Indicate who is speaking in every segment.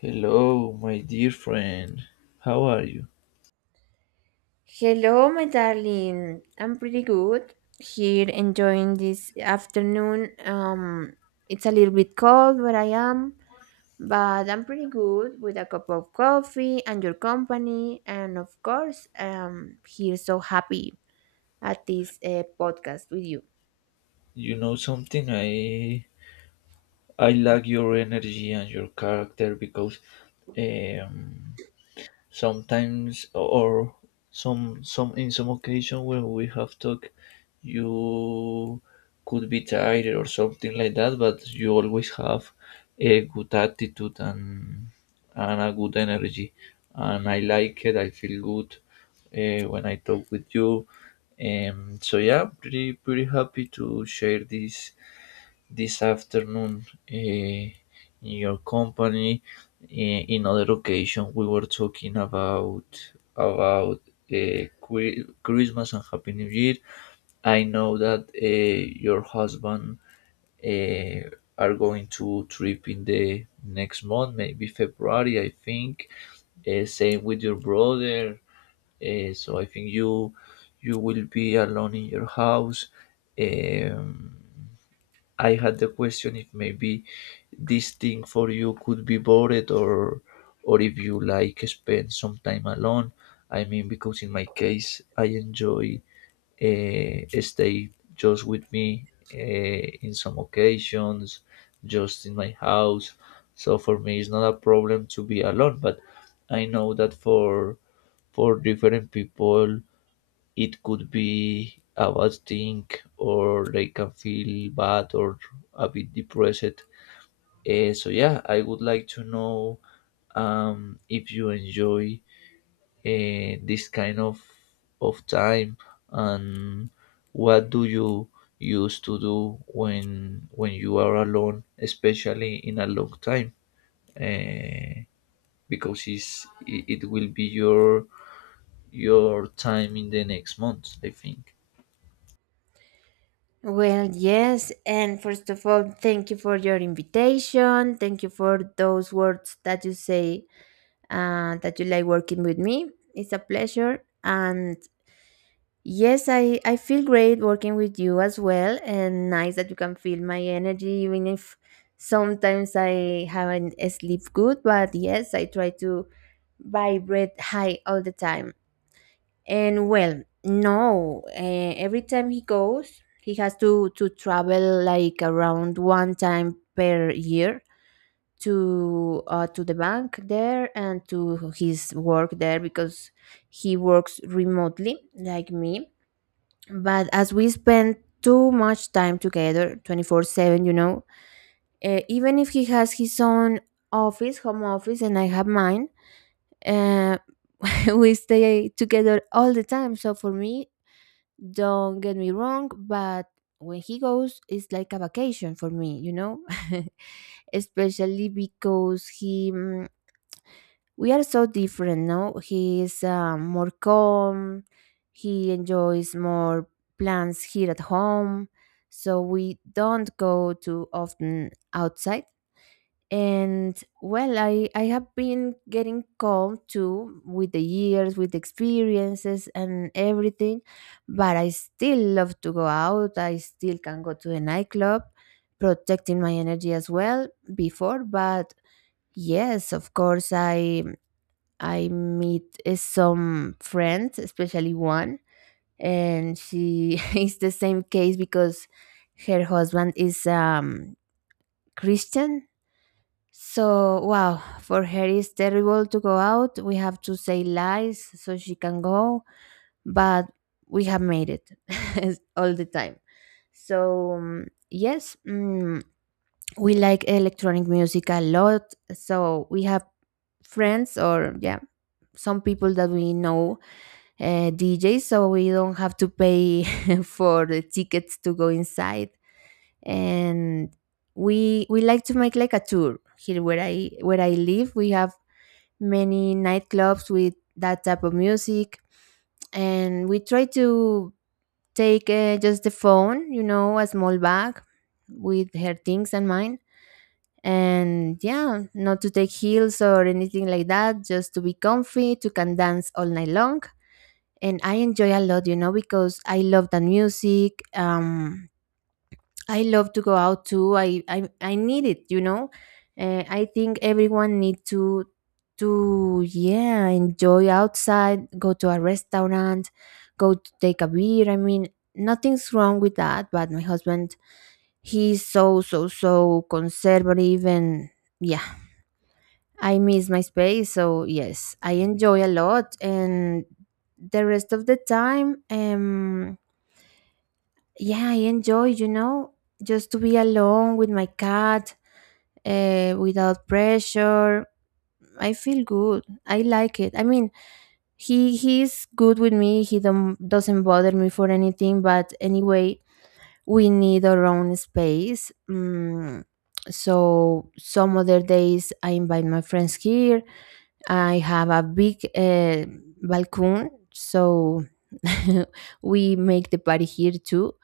Speaker 1: Hello, my dear friend. How are you?
Speaker 2: Hello, my darling. I'm pretty good here, enjoying this afternoon. It's a little bit cold where I am, but I'm pretty good with a cup of coffee and your company. And of course, here so happy at this podcast with you.
Speaker 1: You know something? I like your energy and your character because um, sometimes, or some in some occasion when we have talk, you could be tired or something like that, but you always have a good attitude and a good energy, and I like it. I feel good when I talk with you. So yeah, pretty happy to share this afternoon in your company. In other occasion, we were talking about Christmas and Happy New Year. I know that your husband uh, are going to trip in the next month, maybe February, I think. Same with your brother. So I think you will be alone in your house. Um, I had the question if maybe this thing for you could be bored or if you like spend some time alone. I mean, because in my case, I enjoy stay just with me in some occasions, just in my house. So for me, it's not a problem to be alone. But I know that for different people, it could be a bad thing, or they can feel bad or a bit depressed. So yeah, I would like to know if you enjoy this kind of time and what do you used to do when you are alone, especially in a long time, uh, because it will be your time in the next month, I think.
Speaker 2: Well, yes, and first of all, thank you for your invitation. Thank you for those words that you say that you like working with me. It's a pleasure. And yes, I feel great working with you as well, and nice that you can feel my energy, even if sometimes I haven't sleep good. But yes, I try to vibrate high all the time. And well, no, every time he goes, he has to travel like around one time per year to the bank there and to his work there, because he works remotely like me, but as we spend too much time together 24/7, even if he has his own office, home office, and I have mine, uh, we stay together all the time. So for me, don't get me wrong, but when he goes, it's like a vacation for me, especially because we are so different, no? He is more calm, he enjoys more plans here at home, so we don't go too often outside. And well, I have been getting calm too with the years, with experiences and everything, but I still love to go out, I still can go to a nightclub, protecting my energy as well before. But yes, of course, I meet some friends, especially one, and she is the same case because her husband is Christian. So, wow, for her it's terrible to go out. We have to say lies so she can go, but we have made it all the time. So, yes, we like electronic music a lot. So, we have friends, or yeah, some people that we know DJ, so we don't have to pay for the tickets to go inside. And we like to make like a tour here where I live. We have many nightclubs with that type of music, and we try to take just the phone, a small bag with her things and mine. And yeah, not to take heels or anything like that, just to be comfy, to can dance all night long. And I enjoy a lot, because I love the music. I love to go out too. I need it. I think everyone need to enjoy outside, go to a restaurant, go to take a beer. I mean, nothing's wrong with that. But my husband, he's so so so conservative. And yeah, I miss my space, so yes, I enjoy a lot. And the rest of the time, yeah, I enjoy, just to be alone with my cat, without pressure. I feel good. I like it. I mean, he's good with me. He don't, doesn't bother me for anything. But anyway, we need our own space. So some other days I invite my friends here. I have a big balcony, so we make the party here too.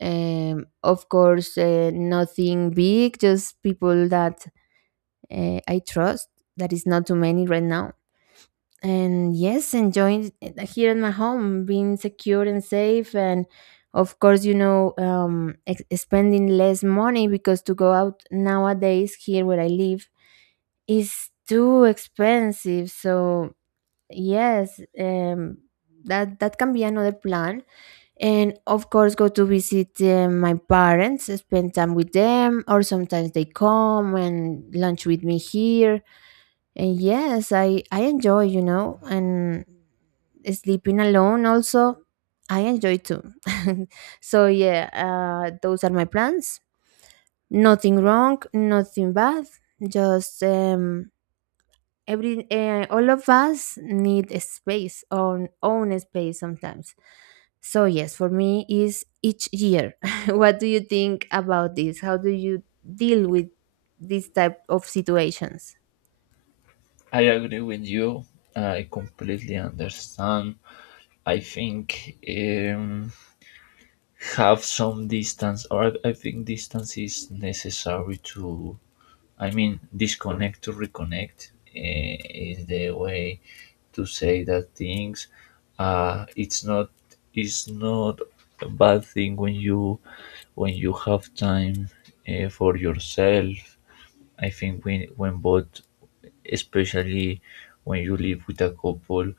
Speaker 2: Of course, nothing big, just people that I trust. That is not too many right now. And yes, enjoying it here in my home, being secure and safe, and of course, spending less money because to go out nowadays here where I live is too expensive. So yes, that can be another plan, and of course go to visit my parents, spend time with them, or sometimes they come and lunch with me here. And yes, I enjoy, and sleeping alone also, I enjoy too. So yeah, those are my plans, nothing wrong, nothing bad, just every all of us need a space, on own space sometimes. So yes, for me is each year. What do you think about this? How do you deal with this type of situations?
Speaker 1: I agree with you. I completely understand. I think have some distance, or I think distance is necessary to, I mean, disconnect to reconnect is the way to say that things. Uh, it's not it's not a bad thing when you have time for yourself. I think when both, especially when you live with a couple,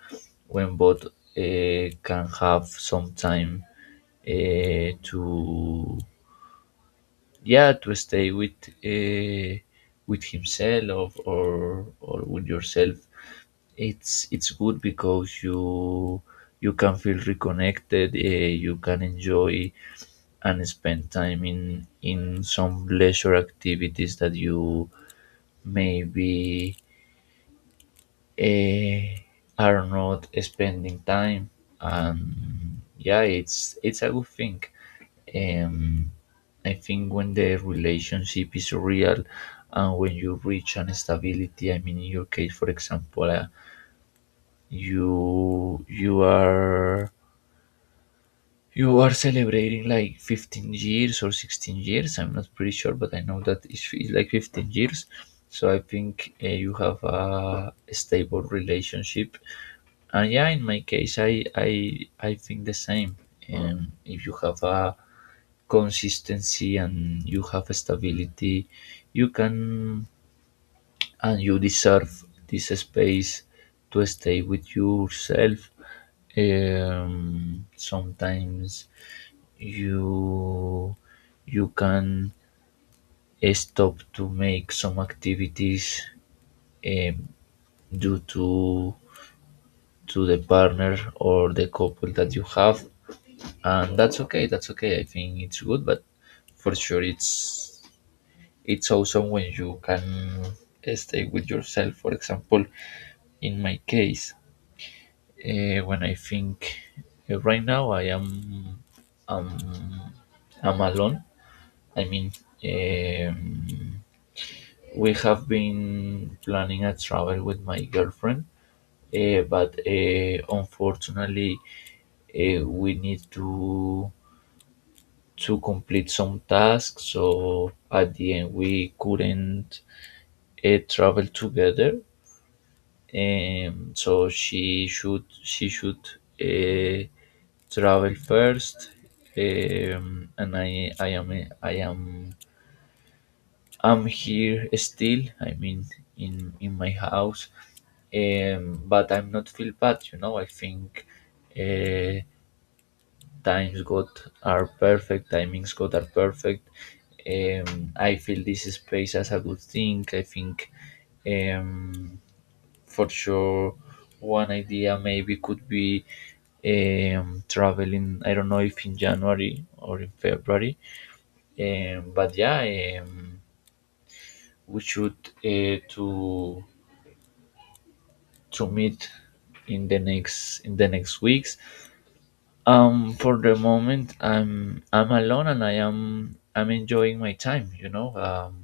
Speaker 1: when both can have some time to yeah to stay uh, with himself or with yourself, it's good because you can feel reconnected. You can enjoy and spend time in some leisure activities that you maybe eh, are not spending time, and yeah, it's a good thing. um, I think when the relationship is real and when you reach an stability, I mean, in your case, for example, you you are you are celebrating like 15 years or 16 years. I'm not pretty sure, but I know that it's like 15 years. So I think you have a stable relationship. And yeah, in my case, I I think the same. If you have a consistency and you have stability, you can and you deserve this space to stay with yourself. Sometimes you you can stop to make some activities um, due to the partner or the couple that you have, and that's okay. That's okay. I think it's good, but for sure it's awesome when you can stay with yourself. For example, in my case. When I think right now, um, I'm alone. I mean, um, we have been planning a travel with my girlfriend, but unfortunately, we need to complete some tasks. So at the end, we couldn't travel together. So she should uh, travel first, and I am I'm here still. I mean, in my house, but I'm not feel bad. You know, I think uh, times got are perfect. Timings got are perfect. I feel this space as a good thing. I think um, for sure one idea maybe could be traveling. I don't know if in January or in February, but yeah um, we should uh, to to meet in the next weeks. For the moment I'm alone and I'm enjoying my time, you know.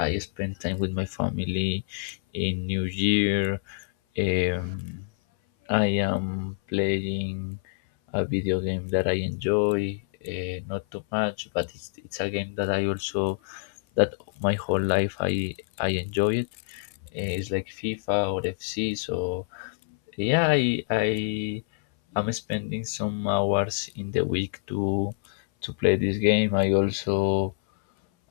Speaker 1: I spend time with my family in New Year. Um, I am playing a video game that I enjoy, not too much, but it's a game that I also that my whole life I enjoy it. It's like FIFA or FC, so yeah, I am spending some hours in the week to play this game.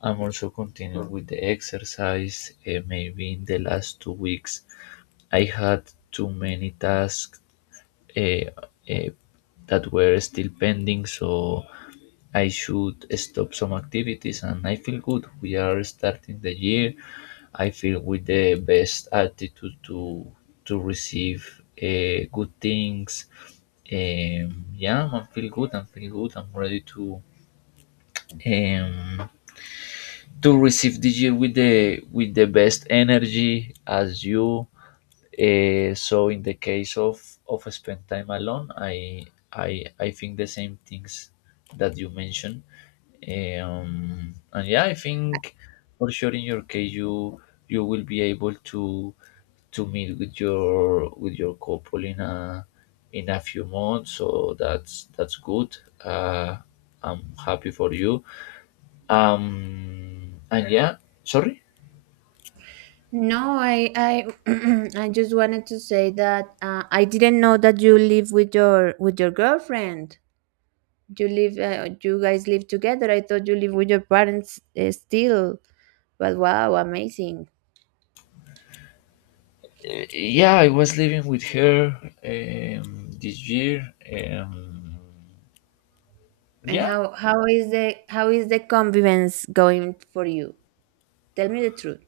Speaker 1: I'm also continuing with the exercise. Maybe in the last 2 weeks, I had too many tasks eh, eh, that were still pending, so I should stop some activities. And I feel good. We are starting the year. I feel with the best attitude to receive good things. Yeah, I feel good. I feel good. I'm ready um, to receive this year with the best energy as you. So in the case of spend time alone, I think the same things that you mentioned. And yeah, I think for sure in your case you will be able to meet with your couple in a few months, so that's good. uh I'm happy for you. And yeah, sorry.
Speaker 2: No, I I just wanted to say that I didn't know that you live with your girlfriend. You live you guys live together. I thought you live with your parents still. But wow, amazing.
Speaker 1: Yeah, I was living with her um, this year. Um,
Speaker 2: And
Speaker 1: yeah,
Speaker 2: how is the convivence going for you? Tell me the truth.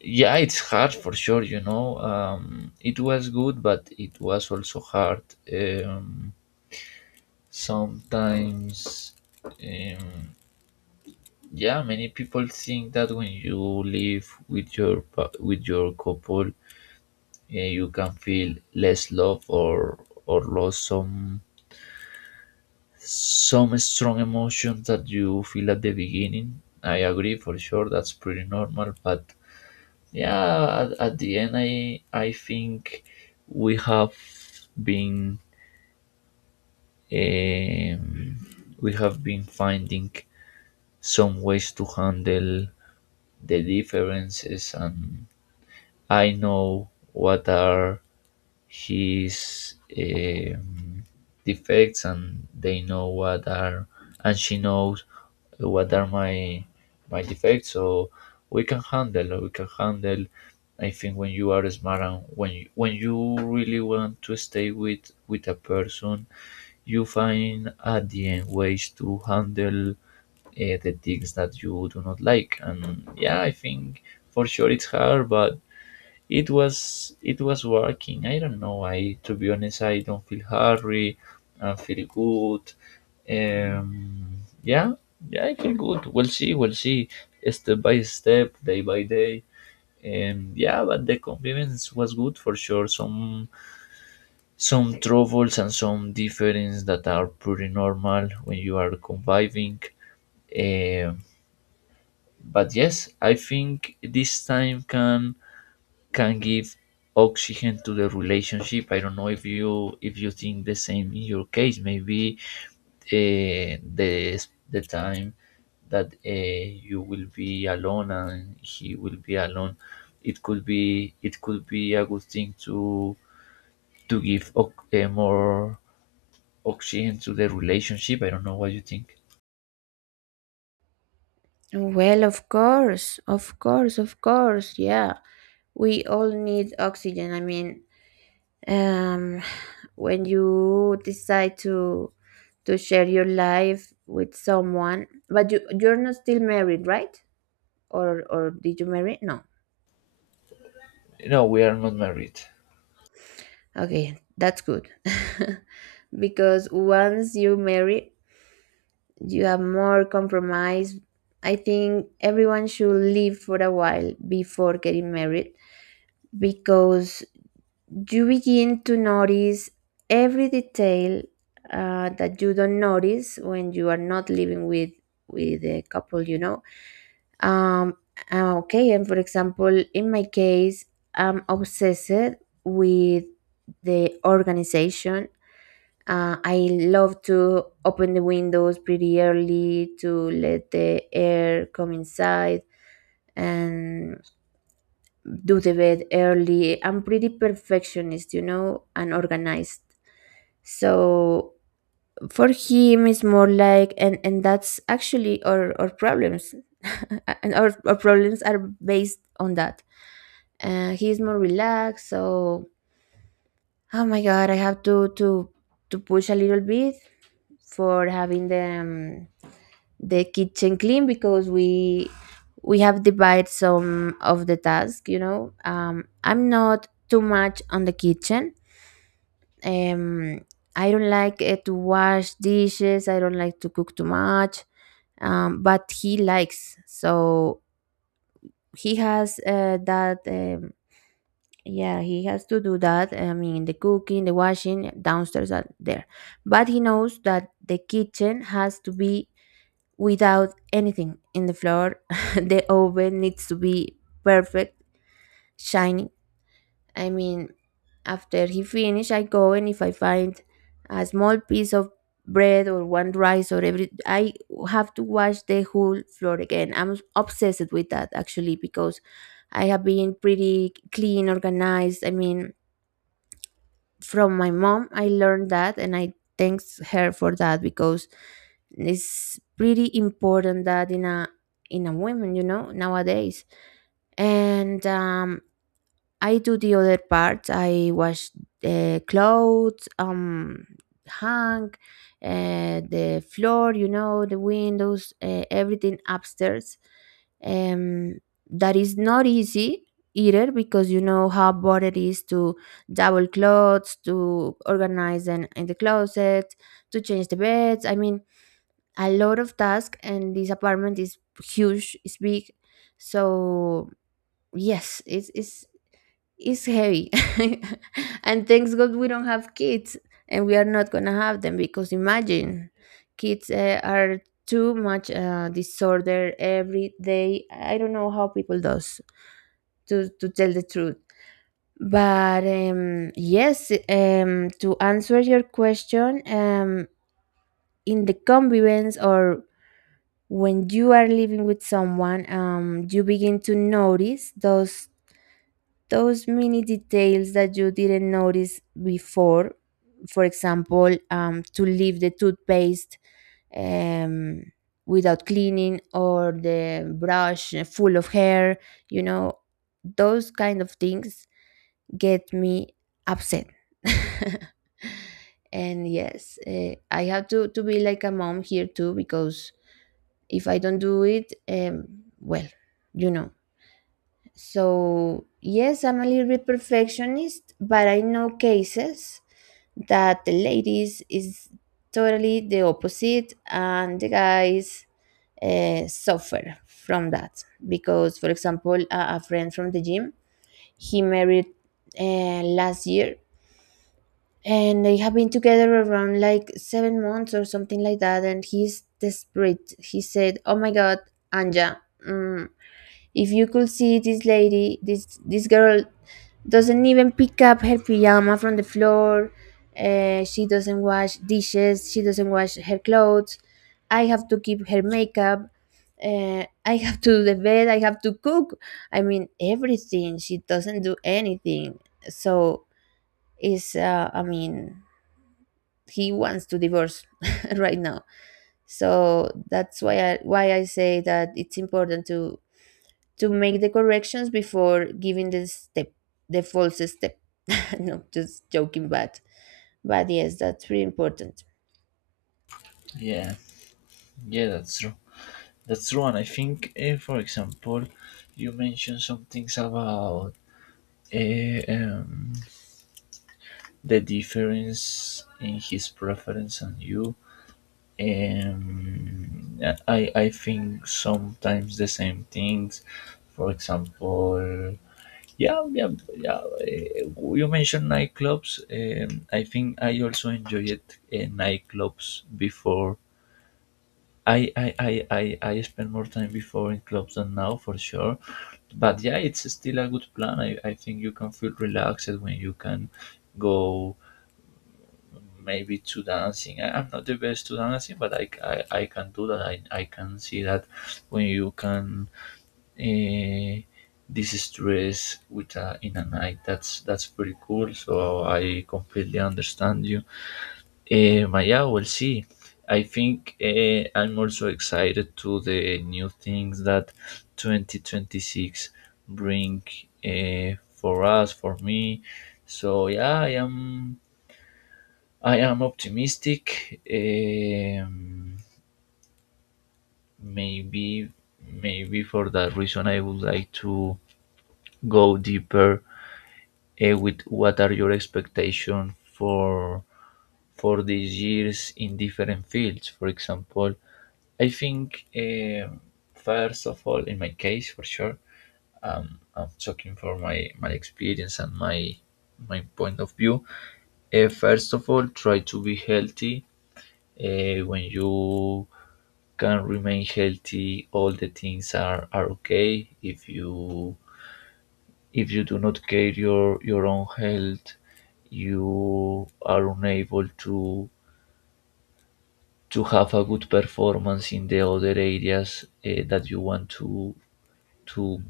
Speaker 1: yeah, it's hard for sure. You know, it was good, but it was also hard. Um, sometimes, um, yeah, many people think that when you live with your with your couple, you can feel less love or lost some strong emotions that you feel at the beginning. I agree for sure, that's pretty normal. But yeah, at the end, I think we have been um, finding some ways to handle the differences, and I know what are his defects and they know what are and she knows what are my defects. So we can handle we can handle. I think when you are smart and when you really want to stay with a person, you find at the end ways to handle the things that you do not like. And yeah, I think for sure it's hard, but it was working. I don't know. I to be honest, I don't feel hurry. I feel good. Yeah, yeah, I feel good. We'll see. We'll see. Step by step, day by day. Yeah, but the compliments was good for sure. Some troubles and some difference that are pretty normal when you are conviving. Um, but yes, I think this time can give oxygen to the relationship. I don't know if you think the same in your case. Maybe uh, the the time that you will be alone and he will be alone, it could be a good thing to more oxygen to the relationship. I don't know what you think.
Speaker 2: Well, of course, of course, of course, yeah, we all need oxygen. I mean, um when you decide to share your life with someone, but you're not still married, right? Or did you marry? No.
Speaker 1: No, we are not married.
Speaker 2: Okay, that's good. Because once you marry, you have more compromise. I think everyone should live for a while before getting married, because you begin to notice every detail that you don't notice when you are not living with a couple. Um, okay, and for example, in my case, I'm obsessed with the organization. I love to open the windows pretty early to let the air come inside and do the bed early. I'm pretty perfectionist, and organized. So for him, it's more like, and that's actually our problems. And our problems are based on that. He's more relaxed, so oh my god, I have to push a little bit for having them the kitchen clean, because we have divided some of the task. I'm not too much on the kitchen. um, I don't like to wash dishes. I don't like to cook too much, but he likes, so he has uh, that um, yeah he has to do that. I mean, the cooking, the washing downstairs, are there, but he knows that the kitchen has to be without anything in the floor. The oven needs to be perfect, shiny. I mean, after he finish, I go, and if I find a small piece of bread or one rice or every, I have to wash the whole floor again. I'm obsessed with that, actually, because I have been pretty clean, organized. I mean, from my mom, I learned that, and I thanks her for that because it's pretty important that in a woman, nowadays. And I do the other part. I wash the clothes, hang, the floor, the windows, everything upstairs. um that is not easy either, because you know how hard it is to double clothes, to organize them in the closet, to change the beds. I mean, a lot of tasks, and this apartment is huge. It's big. So yes, it's heavy. And thanks god we don't have kids, and we are not gonna have them because imagine, kids are too much disorder every day. I don't know how people does, to tell the truth. But yes, to answer your question, in the convivence, or when you are living with someone, you begin to notice those mini details that you didn't notice before. For example, to leave the toothpaste um, without cleaning, or the brush full of hair. You know, those kind of things get me upset. And yes, I have to be like a mom here too, because if I don't do it, well, you know. So yes, I'm a little bit perfectionist, but I know cases that the ladies is totally the opposite, and the guys suffer from that. Because, for example, a friend from the gym, he married last year, and they have been together around like 7 months or something like that, and he's desperate. He said, oh my god, Anja, mm, if you could see this lady, this girl doesn't even pick up her pyjama from the floor. She doesn't wash dishes, she doesn't wash her clothes. I have to keep her makeup, I have to do the bed, I have to cook. I mean, everything, she doesn't do anything. So it's, I mean, he wants to divorce right now. So that's why I say that it's important to make the corrections before giving the step, the false step. No, just joking, but yes, that's really important.
Speaker 1: Yeah, yeah, that's true. That's true. And I think for example, you mentioned some things about eh, um, the difference in his preference and you. Um, I think sometimes the same things. For example, yeah, yeah, yeah. You mentioned nightclubs. I think I also enjoyed nightclubs before. I spend more time before in clubs than now for sure. But yeah, it's still a good plan. I think you can feel relaxed when you can go maybe to dancing. I'm not the best to dancing, but I can do that. I can see that when you can uh, distress with a, in a night, that's pretty cool. So I completely understand you. Maya, we'll see. I think I'm also excited to the new things that 2026 bring for us, for me. So yeah, I am optimistic. Maybe, maybe for that reason, I would like to go deeper with what are your expectations for these years in different fields. For example, I think first of all, in my case, for sure, I'm talking for my experience and my point of view. First of all, try to be healthy when you can remain healthy. All the things are okay if you do not care your own health. You are unable to have a good performance in the other areas that you want to to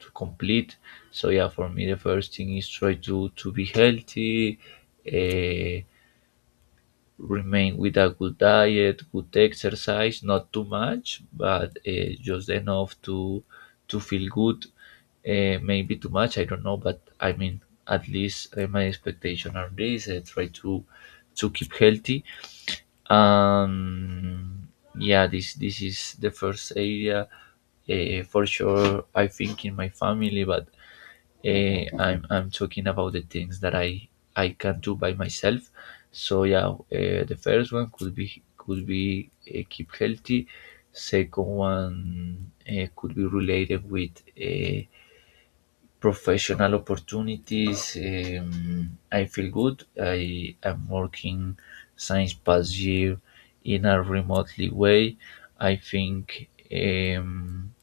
Speaker 1: complete. So yeah, for me the first thing is try to be healthy. eh, Remain with a good diet, good exercise, not too much, but just enough to feel good. Maybe too much, I don't know, but I mean, at least my expectation are this. I try to keep healthy. Um, yeah, this is the first area for sure. I think in my family, but I'm talking about the things that I can do by myself. So yeah, the first one could be keep healthy. Second one could be related with professional opportunities. I feel good. I am working since past year in a remotely way. I think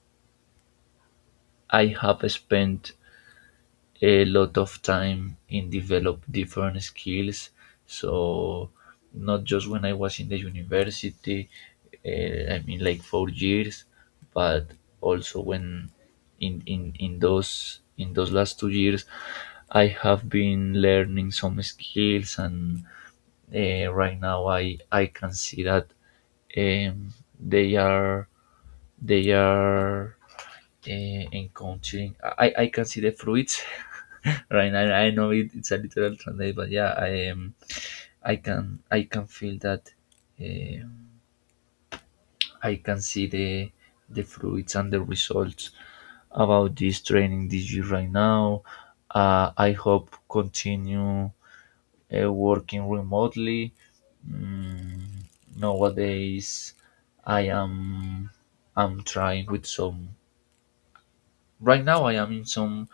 Speaker 1: I have spent a lot of time in develop different skills. So not just when I was in the university, I mean like 4 years, but also when in those last 2 years, I have been learning some skills, and right now I can see that um, they are they are encountering. I can see the fruits right now. I know it, it's a literal translate, but yeah, I am. I can feel that. eh, I can see the fruits and the results about this training this year right now. I hope continue working remotely. Mm, nowadays, I am I'm trying with some Right now, I am in some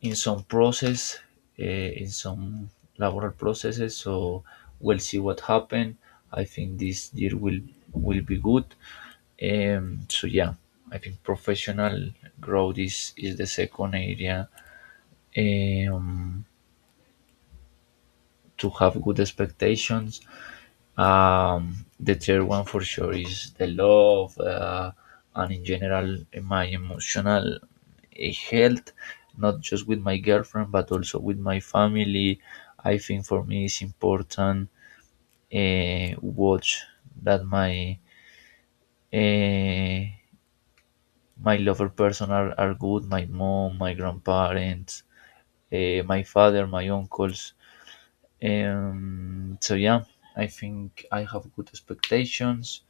Speaker 1: in some process, uh, in some laboral processes. So we'll see what happen. I think this year will be good. So yeah, I think professional growth is the second area um, to have good expectations. The third one for sure is the love, and in general my emotional health, not just with my girlfriend but also with my family. I think for me it's important watch that my uh, my lover person are good, my mom, my grandparents, my father, my uncles. So yeah, I think I have good expectations.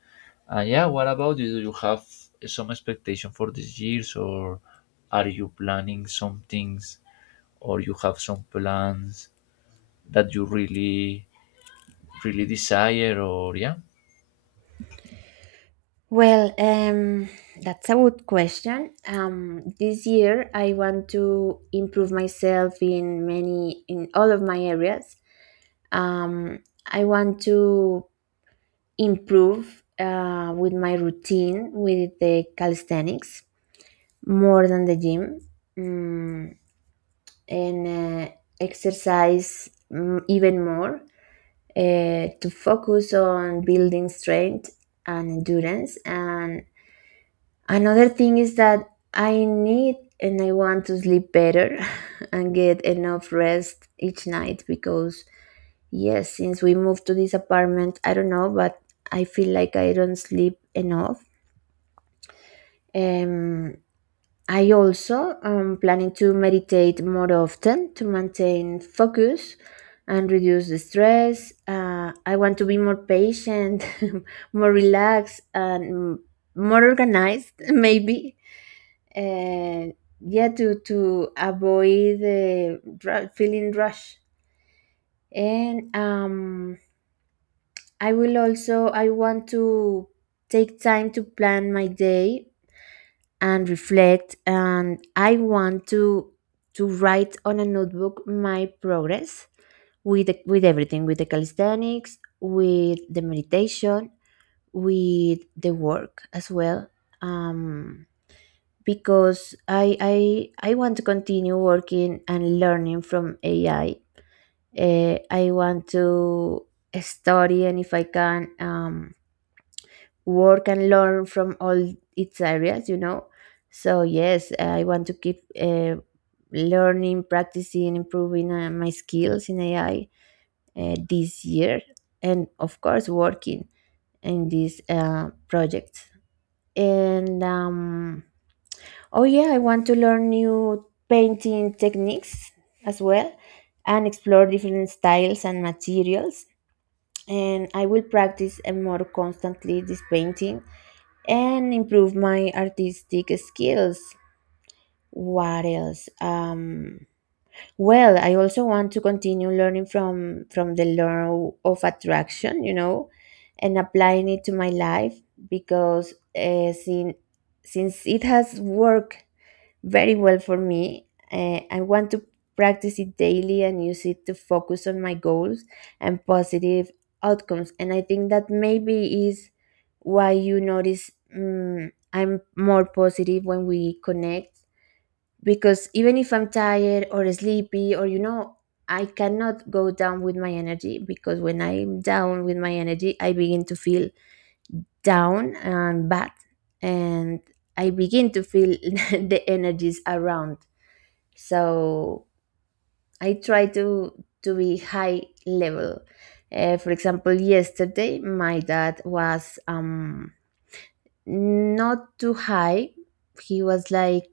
Speaker 1: And yeah, what about you? Do you have some expectation for these years, or are you planning some things, or you have some plans that you really, really desire, or yeah?
Speaker 2: Well, that's a good question. This year, I want to improve myself in many in all of my areas. I want to improve with my routine with the calisthenics more than the gym, mm, and exercise, even more, to focus on building strength and endurance. And another thing is that I need and I want to sleep better and get enough rest each night, because yes, since we moved to this apartment, I don't know, but I feel like I don't sleep enough. Um, I also am planning to meditate more often to maintain focus and reduce the stress. I want to be more patient, more relaxed, and more organized, maybe. And yeah, to avoid the feeling rush. And I will also, I want to take time to plan my day and reflect, and I want to write on a notebook my progress with with everything, with the calisthenics, with the meditation, with the work as well, um because I want to continue working and learning from AI. I want to study, and if I can, work and learn from all its areas, you know. So yes, I want to keep learning, practicing, improving my skills in AI this year, and of course working in these projects. And oh yeah, I want to learn new painting techniques as well, and explore different styles and materials. And I will practice more constantly this painting, and improve my artistic skills. What else? Well, I also want to continue learning from the law of attraction, you know, and applying it to my life, because since it has worked very well for me. I want to practice it daily and use it to focus on my goals and positive outcomes. And I think that maybe is why you notice, mm, I'm more positive when we connect, because even if I'm tired or sleepy, or I cannot go down with my energy, because when I'm down with my energy, I begin to feel down and bad, and I begin to feel the energies around. So I try to be high level. For example, yesterday my dad was, not too high. He was like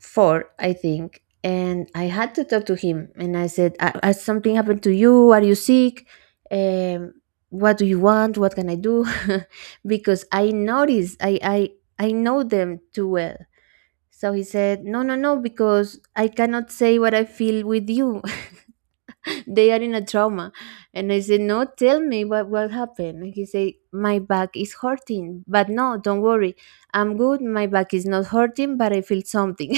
Speaker 2: four, I think, and I had to talk to him, and I said, Has something happened to you? Are you sick? um what do you want? What can I do?" Because I noticed, I know them too well. So he said, "No, no, no, because I cannot say what I feel with you. They are in a trauma." And I said, "No, tell me what happened." And he said, "My back is hurting, but no, don't worry, I'm good. My back is not hurting, but I feel something."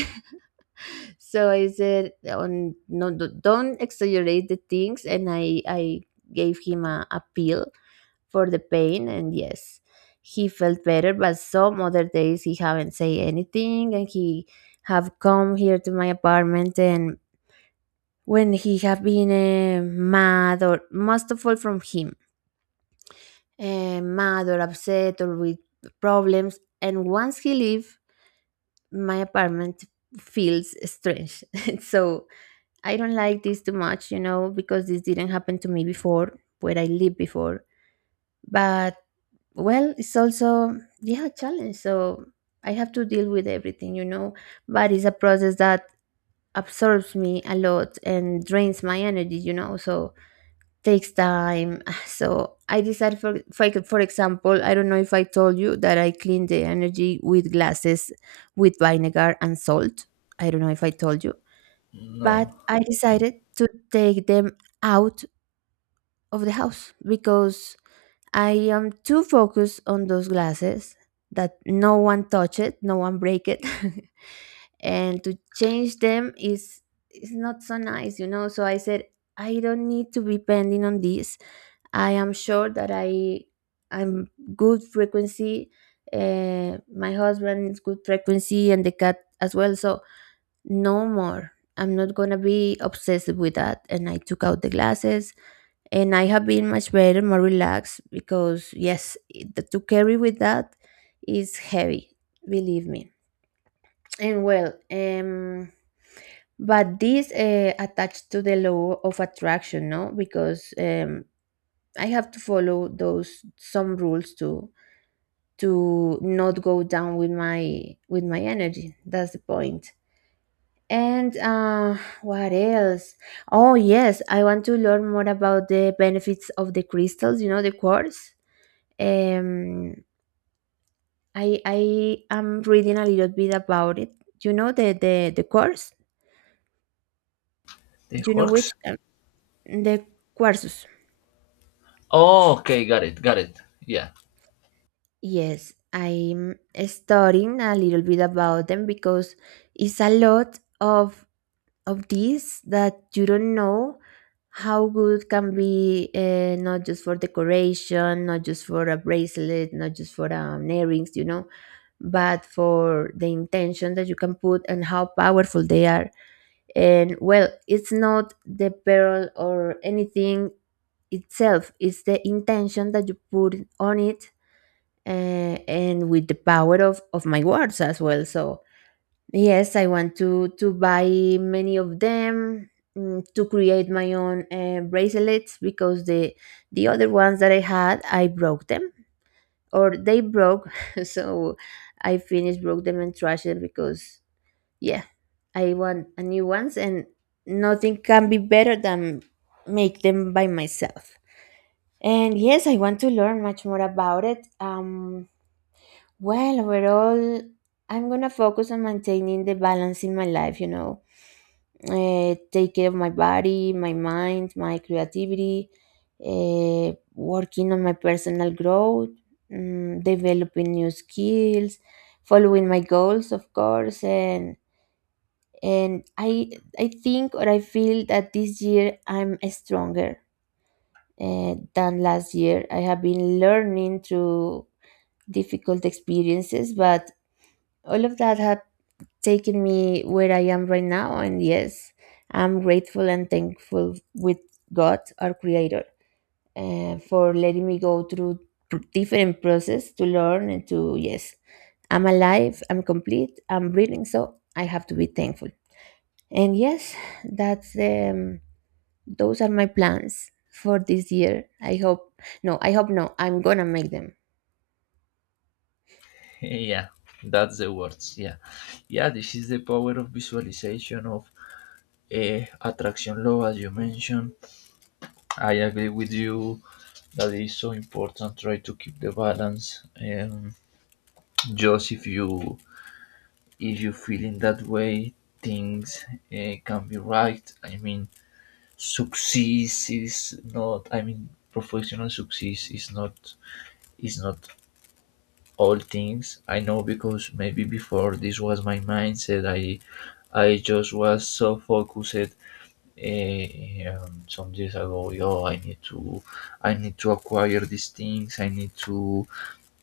Speaker 2: So I said, on no, don't exaggerate the things." And I gave him a pill for the pain, and yes, he felt better. But some other days he haven't say anything, and he have come here to my apartment, and when he have been mad, or most of all from him, mad or upset or with problems, and once he leave my apartment, feels strange. So I don't like this too much, you know, because this didn't happen to me before, where I lived before. But well, it's also, yeah, a challenge. So I have to deal with everything, you know. But it's a process that absorbs me a lot and drains my energy, you know, so takes time. So I decided, for for example, I don't know if I told you that I clean the energy with glasses, with vinegar and salt. I don't know if I told you, but
Speaker 1: No,
Speaker 2: I
Speaker 1: in
Speaker 2: decided to take them out of the house, because I am too focused on those glasses, that no one touch it, no one break it. And to change them is not so nice, you know. So I said, I don't need to be pending on this. I am sure that I'm good frequency. My husband is good frequency, and the cat as well. So no more. I'm not gonna be obsessed with that. And I took out the glasses, and I have been much better, more relaxed, because yes, it, to carry with that is heavy. Believe me. And well, but this attached to the law of attraction, no? Because I have to follow those some rules to not go down with my energy. That's the point. And what else? Oh yes, I want to learn more about the benefits of the crystals. You know, the quartz. Um, I am reading a little bit about it. You know, the quartz.
Speaker 1: the
Speaker 2: You know which,
Speaker 1: works.
Speaker 2: the quartz.
Speaker 1: Oh, okay, got it, got it. Yeah,
Speaker 2: Yes, I'm studying a little bit about them, because it's a lot of these that you don't know how good can be, not just for decoration, not just for a bracelet, not just for earrings, you know, but for the intention that you can put, and how powerful they are. And well, it's not the pearl or anything itself; it's the intention that you put on it and with the power of my words as well. So yes, I want to buy many of them, mm, to create my own bracelets, because the other ones that I had, I broke them, or they broke. So I finished broke them and trashed them, because yeah, I want a new ones, and nothing can be better than make them by myself. And yes, I want to learn much more about it. Well, overall, I'm gonna focus on maintaining the balance in my life, you know, take care of my body, my mind, my creativity, working on my personal growth, mm, developing new skills, following my goals, of course, and and I I think, or I feel, that this year I'm stronger than last year. I have been learning through difficult experiences, but all of that have taken me where I am right now. And yes, I'm grateful and thankful with God, our creator, for letting me go through different process to learn and to, yes, I'm alive, I'm complete, I'm breathing. So I have to be thankful. And yes, that's, those are my plans for this year. I hope no, I'm going to make them.
Speaker 1: yeah, that's the words. Yeah, yeah. This is the power of visualization of attraction law, as you mentioned. I agree with you that it is so important. Try to keep the balance. Just if you feeling that way things can be right. I mean success is not, I mean professional success is not, is not all things, I know, because maybe before this was my mindset. I just was so focused. Some days ago, yo, I need to acquire these things. I need to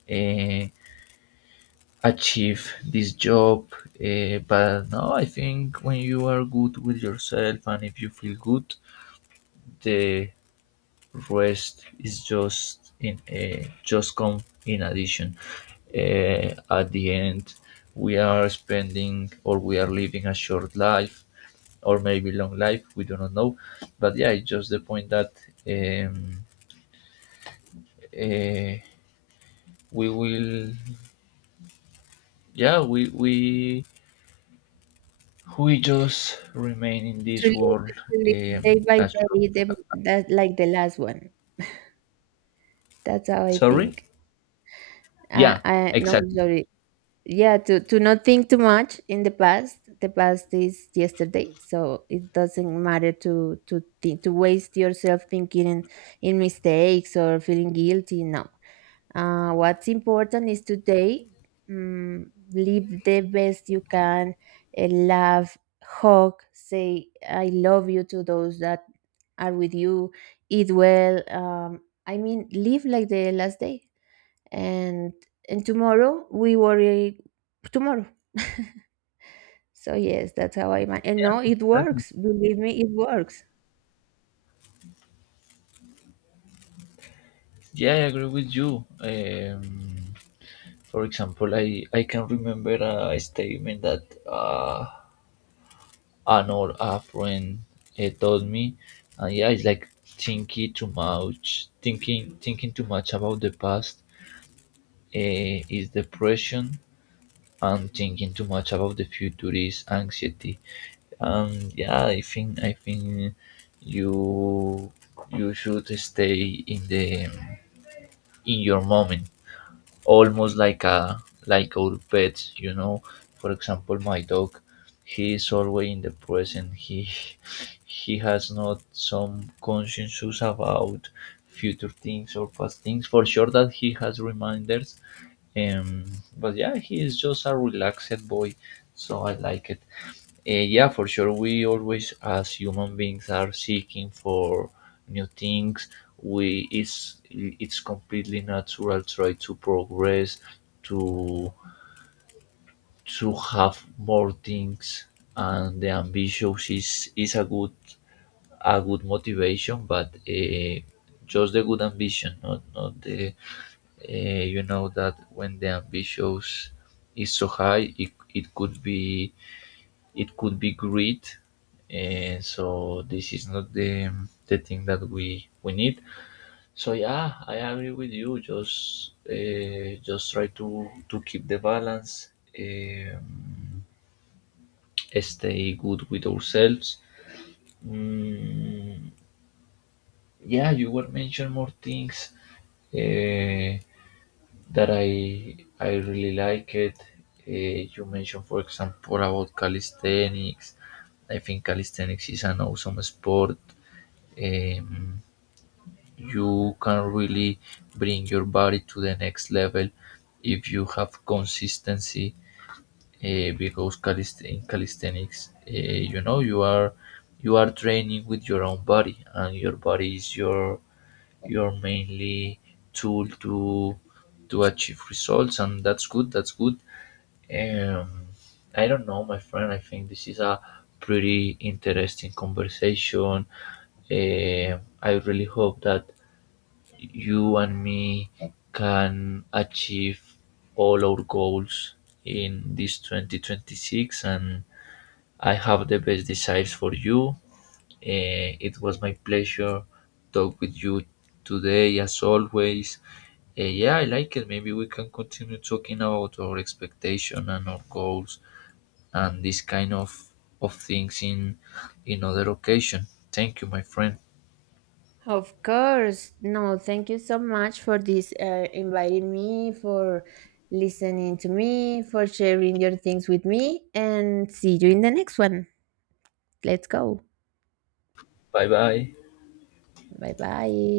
Speaker 1: uh, achieve this job. But no, I think when you are good with yourself and if you feel good, the rest is just in a, just come in addition. At the end, we are spending or we are living a short life or maybe long life. We do not know, but yeah, it's just the point that um, uh, we will. Yeah, we we just remain in this world
Speaker 2: To live day
Speaker 1: um,
Speaker 2: by
Speaker 1: as you.
Speaker 2: day, them that like the last one. That's how I
Speaker 1: Sorry?
Speaker 2: think.
Speaker 1: Yeah,
Speaker 2: I no
Speaker 1: exactly.
Speaker 2: Sorry. Yeah, to not think too much in the past. The past is yesterday, so it doesn't matter to think, to waste yourself thinking in mistakes or feeling guilty. No, what's important is today. Live the best you can. Love, hug, say I love you to those that are with you. Eat well. I mean, live like the last day, and tomorrow we worry tomorrow. So yes, that's how I man- and no, it
Speaker 1: Exactly.
Speaker 2: works, believe me, it works.
Speaker 1: Yeah, I agree with you. For example, I can remember a statement that an old a friend told me, and yeah, it's like thinking too much, thinking too much about the past is depression, and thinking too much about the future is anxiety. Yeah, I think you you should stay in the in your moment, almost like a like our pets. You know, for example, my dog, he is always in the present. He has not some consciences about future things or past things. For sure that he has reminders. Um, but yeah, he is just a relaxed boy, so I like it. Yeah, for sure. We always, as human beings, are seeking for new things. We, it's completely natural try to progress, to to have more things, and the ambition is a good motivation, but just the good ambition, not not the uh, you know that when the ambition is so high, it could be, it could be greed, and so this is not the the thing that we need. So yeah, I agree with you. Just just try to keep the balance, um, stay good with ourselves. mm, yeah, you were mentioning more things uh, that I really like it. You mentioned for example about calisthenics. I think calisthenics is an awesome sport. um, you can really bring your body to the next level if you have consistency, because in calisthenics, you know, you are training with your own body, and your body is your mainly tool to achieve results, and that's good, that's good. um I don't know, my friend, I think this is a pretty interesting conversation. Eh, I really hope that you and me can achieve all our goals in this 2026, and I have the best desires for you. It was my pleasure talk with you today as always. Yeah, I like it. Maybe we can continue talking about our expectation and our goals and this kind of things in other occasion. Thank you, my friend.
Speaker 2: Of course, no, thank you so much for this, inviting me, for listening to me, for sharing your things with me, and see you in the next one. Let's go.
Speaker 1: Bye bye.
Speaker 2: Bye bye.